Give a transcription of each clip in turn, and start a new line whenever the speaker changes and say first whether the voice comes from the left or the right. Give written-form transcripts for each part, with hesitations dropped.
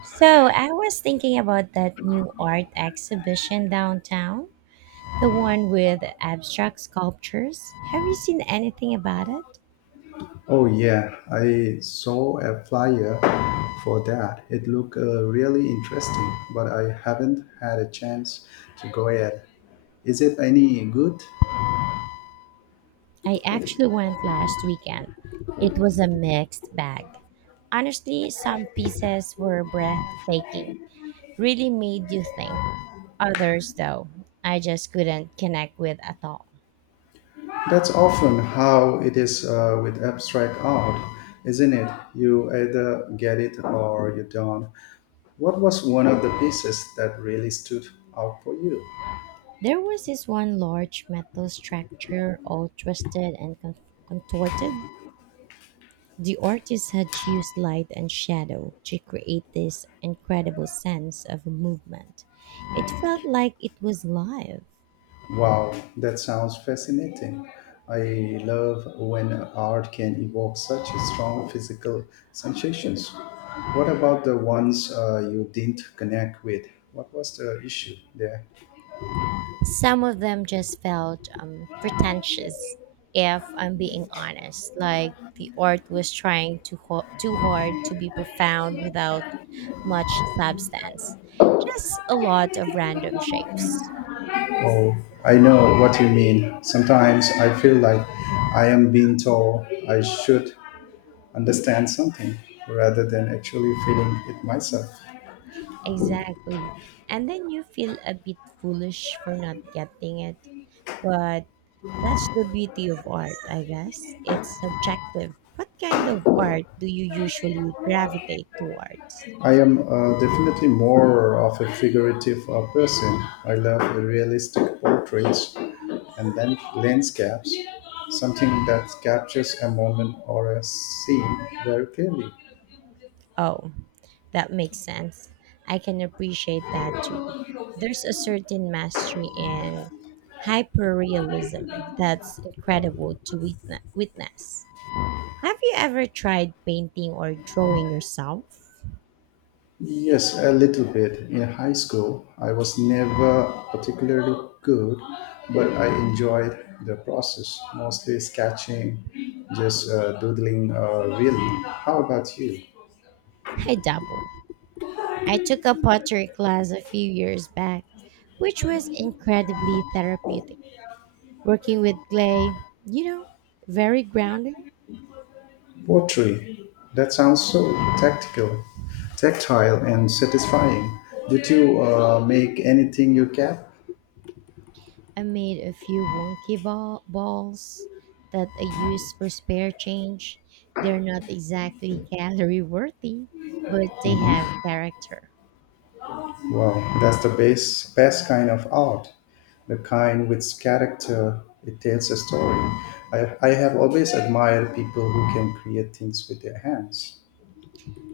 right: So I was thinking about that new art exhibition downtown, the one with abstract sculptures. Have you seen anything about it?
left: Oh yeah, I saw a flyer for that. It looked really interesting, but I haven't had a chance to go yet. Is it any good?
right: I actually went last weekend. It was a mixed bag. Honestly, some pieces were breathtaking, really made you think. Others, though, I just couldn't connect with at all.
left: That's often how it is with abstract art, isn't it? You either get it or you don't. What was one of the pieces that really stood out for you?
right: There was this one large metal structure all twisted and contorted. The artist had used light and shadow to create this incredible sense of movement. It felt like it was live.
left: Wow, that sounds fascinating. I love when art can evoke such strong physical sensations. What about the ones you didn't connect with? What was the issue there?
right: Some of them just felt pretentious, if I'm being honest, like the art was trying too hard to be profound without much substance.
left: Oh,
right: Just a lot of random shapes.
left: I know what you mean. Sometimes I feel like I am being told I should understand something rather than actually feeling it myself.
right: Exactly. And then you feel a bit foolish for not getting it. But that's the beauty of art, I guess. It's subjective. What kind of art do you usually gravitate towards?
left: I am definitely more of a figurative person. I love realistic portraits and then landscapes, something that captures a moment or a scene very clearly.
right: Oh, that makes sense. I can appreciate that too. There's a certain mastery in hyperrealism that's incredible to witness. Have you ever tried painting or drawing yourself?
left: Yes, a little bit. In high school, I was never particularly good, but I enjoyed the process, mostly sketching, just doodling really. How about you?
right: I dabble. I took a pottery class a few years back, which was incredibly therapeutic. Working with clay, you know, very grounding.
left: Pottery. That sounds so tactical, tactile, and satisfying. Did you make anything you kept?
right: I made a few wonky balls that I use for spare change. They're not exactly gallery worthy, but they have
left: Mm-hmm.
right: character.
left: Wow, that's the best kind of art, the kind with character. It tells a story. I have always admired people who can create things with their hands.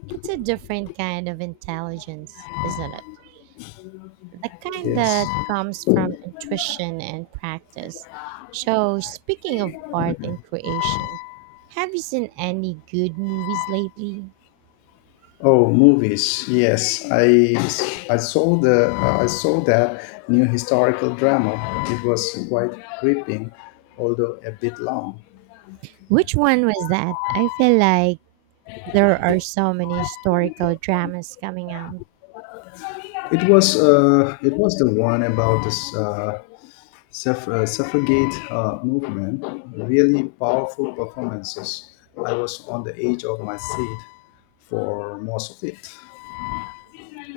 right: It's a different kind of intelligence, isn't it? The kind
left: Yes.
right: that comes from intuition and practice. So, speaking of art and creation, have you seen any good movies lately?
left: Oh, movies. Yes, I saw the I saw that new historical drama. It was quite gripping, although a bit long.
right: Which one was that? I feel like there are so many historical dramas coming out.
left: It was the one about this suffragette movement, really powerful performances. I was on the edge of my seat for most of it.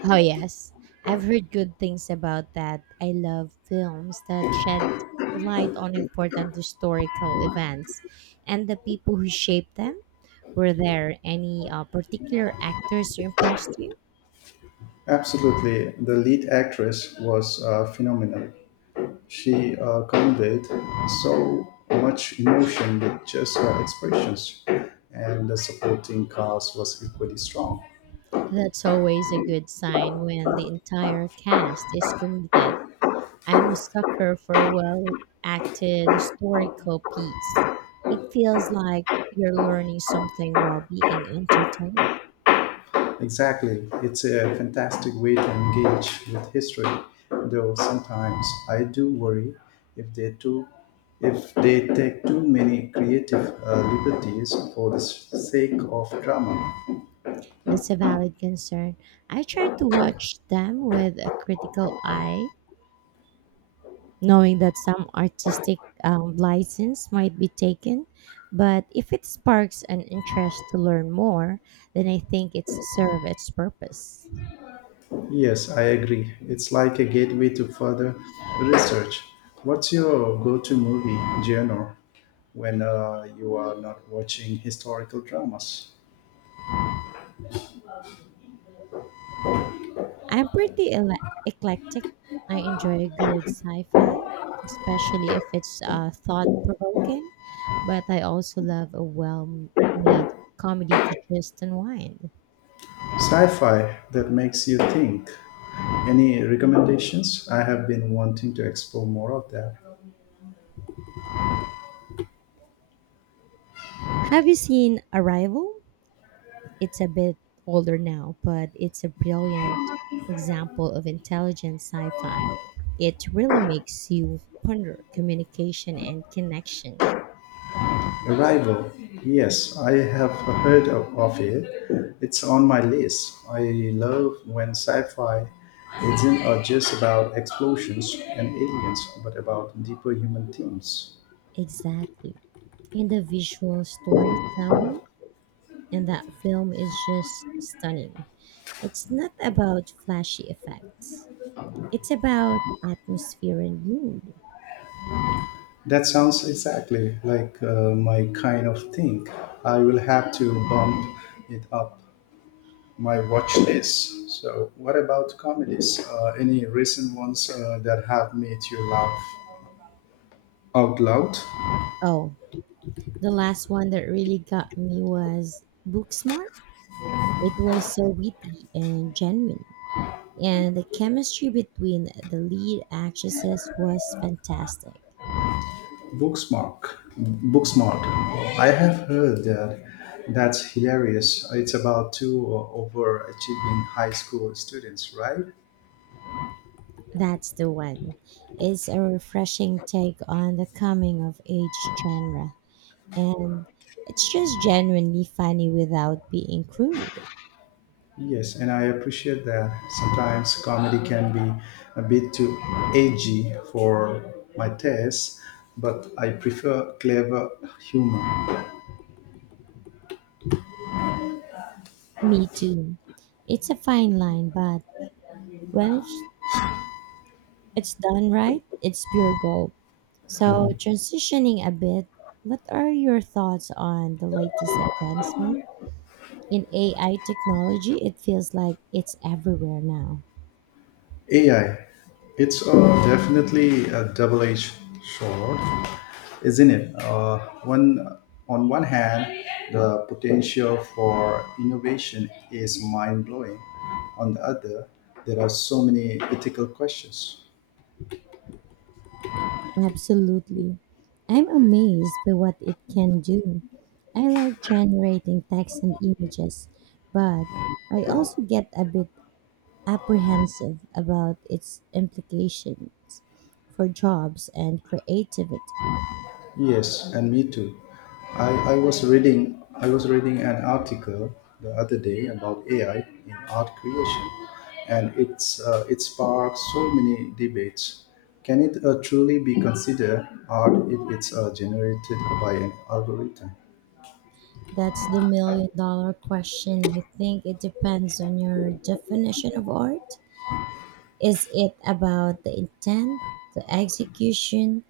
right: Oh, yes. I've heard good things about that. I love films that shed light on important historical events and the people who shaped them. Were there any particular actors who impressed you?
left: Absolutely, the lead actress was phenomenal. She conveyed so much emotion with just her expressions, and the supporting cast was equally strong.
right: That's always a good sign when the entire cast is committed. I'm a sucker for a well acted historical piece. It feels like you're learning something while being entertained.
left: Exactly. It's a fantastic way to engage with history, though sometimes I do worry if they too if they take too many creative liberties for the sake of drama.
right: That's a valid concern. I try to watch them with a critical eye, knowing that some artistic license might be taken. But if it sparks an interest to learn more, then I think it's served its purpose.
left: Yes, I agree. It's like a gateway to further research. What's your go-to movie genre when you are not watching historical dramas?
right: I'm pretty eclectic. I enjoy a good sci-fi, especially if it's thought-provoking. But I also love a well-made comedy to just unwind.
left: Sci-fi that makes you think. Any recommendations? I have been wanting to explore more of that.
right: Have you seen Arrival? It's a bit older now, but it's a brilliant example of intelligent sci fi. It really makes you ponder communication and connection.
left: Arrival. Yes, I have heard of it. It's on my list. I love when sci-fi isn't just about explosions and aliens, but about deeper human themes.
right: Exactly. And the visual storytelling in that film is just stunning. It's not about flashy effects, it's about atmosphere and mood.
left: That sounds exactly like my kind of thing. I will have to bump it up my watch list. So, what about comedies? Any recent ones that have made you laugh out loud?
right: Oh, the last one that really got me was Booksmart. It was so witty and genuine and the chemistry between the lead actresses was fantastic.
left: Booksmart. Booksmart. I have heard that. That's hilarious. It's about two overachieving high school students, right?
right: That's the one. It's a refreshing take on the coming of age genre, and it's just genuinely funny without being crude.
left: Yes, and I appreciate that. Sometimes comedy can be a bit too edgy for my taste, but I prefer clever humor.
right: Me too. It's a fine line, but when it's done right, it's pure gold. So, transitioning a bit, what are your thoughts on the latest advancement? In AI technology, it feels like it's everywhere now.
left: AI, it's definitely a double-edged sword, isn't it? One, on one hand, the potential for innovation is mind-blowing. On the other, there are so many ethical questions.
right: Absolutely. I'm amazed by what it can do. I like generating text and images, but I also get a bit apprehensive about its implications for jobs and creativity.
left: Yes, and me too. I was reading an article the other day about AI in art creation, and it sparked so many debates. Can it truly be considered art if it's generated by an algorithm?
right: That's the million-dollar question. I think it depends on your definition of art. Is it about the intent, the execution,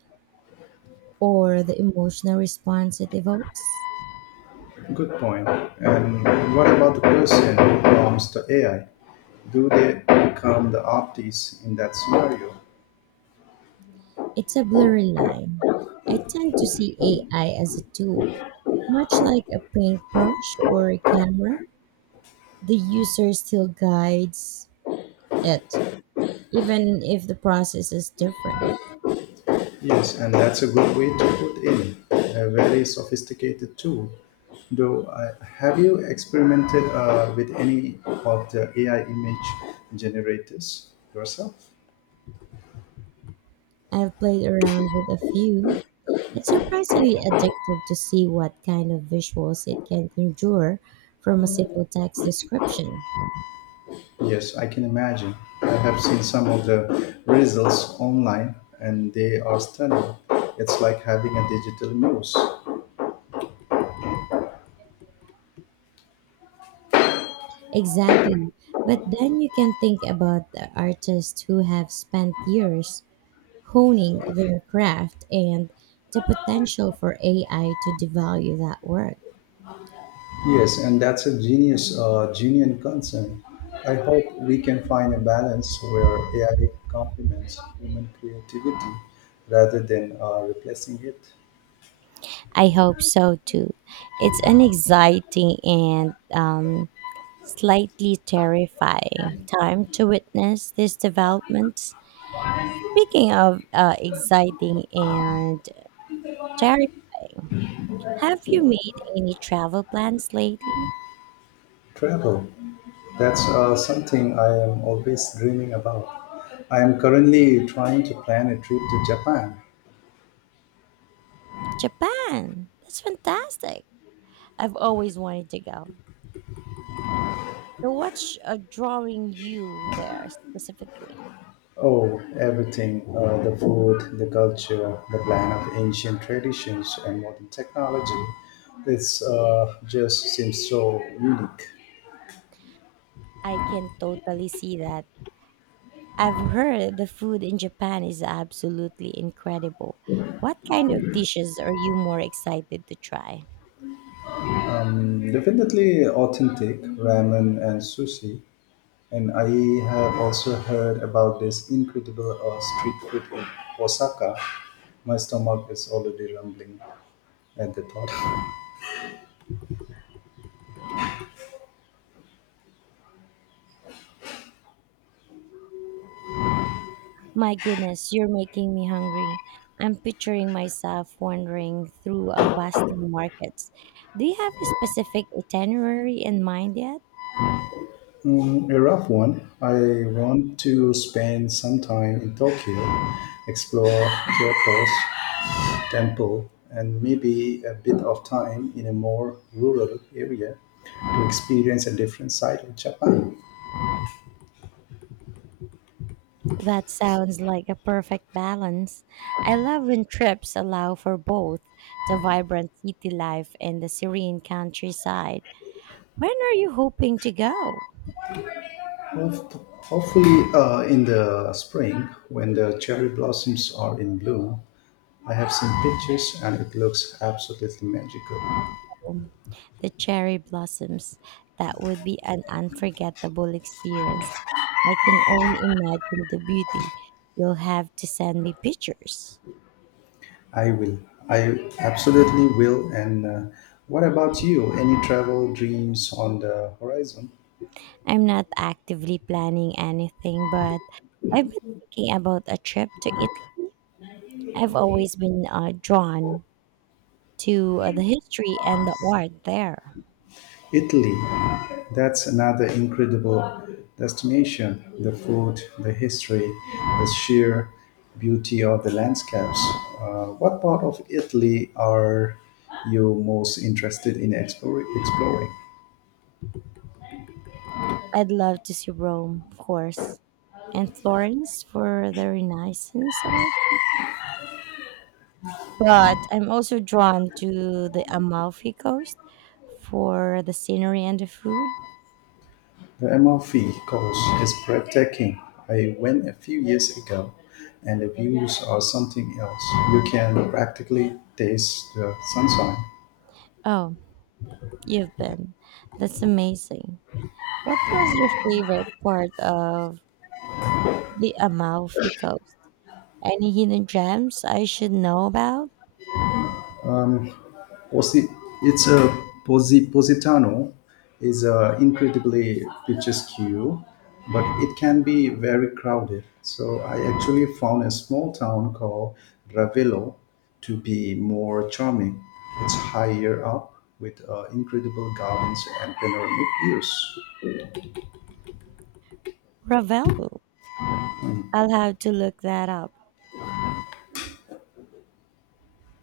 right: or the emotional response it evokes.
left: Good point. And what about the person who prompts the AI? Do they become the artists in that scenario?
right: It's a blurry line. I tend to see AI as a tool, much like a paintbrush or a camera. The user still guides it, even if the process is different.
left: Yes, and that's a good way to put in a very sophisticated tool. Though, have you experimented with any of the AI image generators yourself?
right: I've played around with a few. It's surprisingly addictive to see what kind of visuals it can conjure from a simple text description.
left: Yes, I can imagine. I have seen some of the results online and they are stunning. It's like having a digital muse.
right: Exactly. But then you can think about the artists who have spent years honing their craft and the potential for AI to devalue that work.
left: Yes, and that's a genuine concern. I hope we can find a balance where AI complements human creativity rather than replacing it.
right: I hope so too. It's an exciting and slightly terrifying time to witness these developments. Speaking of exciting and terrifying, have you made any travel plans lately?
left: Travel, that's something I am always dreaming about. I am currently trying to plan a trip to Japan.
right: Japan! That's fantastic! I've always wanted to go. So what's drawing you there specifically?
left: Oh, everything the food, the culture, the blend of ancient traditions and modern technology. It's just seems so unique.
right: I can totally see that. I've heard the food in Japan is absolutely incredible. What kind of dishes are you more excited to try?
left: Definitely authentic ramen and sushi. And I have also heard about this incredible street food in Osaka. My stomach is already rumbling at the thought.
right: My goodness, you're making me hungry. I'm picturing myself wandering through a bustling markets. Do you have a specific itinerary in mind yet?
left: Mm, a rough one. I want to spend some time in Tokyo, explore Kyoto's temple, and maybe a bit of time in a more rural area to experience a different side of Japan.
right: That sounds like a perfect balance. I love when trips allow for both the vibrant city life and the serene countryside. When are you hoping to go?
left: Hof- Hopefully, in the spring when the cherry blossoms are in bloom. I have seen pictures and it looks absolutely magical.
right: The cherry blossoms. That would be an unforgettable experience. I can only imagine the beauty. You'll have to send me pictures.
left: I will. I absolutely will. And what about you? Any travel dreams on the horizon?
right: I'm not actively planning anything, but I've been thinking about a trip to Italy. I've always been drawn to the history and the art there.
left: Italy, that's another incredible destination. The food, the history, the sheer beauty of the landscapes. What part of Italy are you most interested in exploring?
right: I'd love to see Rome, of course, and Florence for the Renaissance art. But I'm also drawn to the Amalfi Coast for the scenery and the food.
left: The Amalfi Coast is breathtaking. I went a few years ago, and the views are something else. You can practically taste the sunshine.
right: Oh, you've been. That's amazing. What was your favorite part of the Amalfi Coast? Any hidden gems I should know about?
left: Posi- it's a Positano is incredibly picturesque, but it can be very crowded. So I actually found a small town called Ravello to be more charming. It's higher up with incredible gardens and panoramic views.
right: Ravello. I'll have to look that up.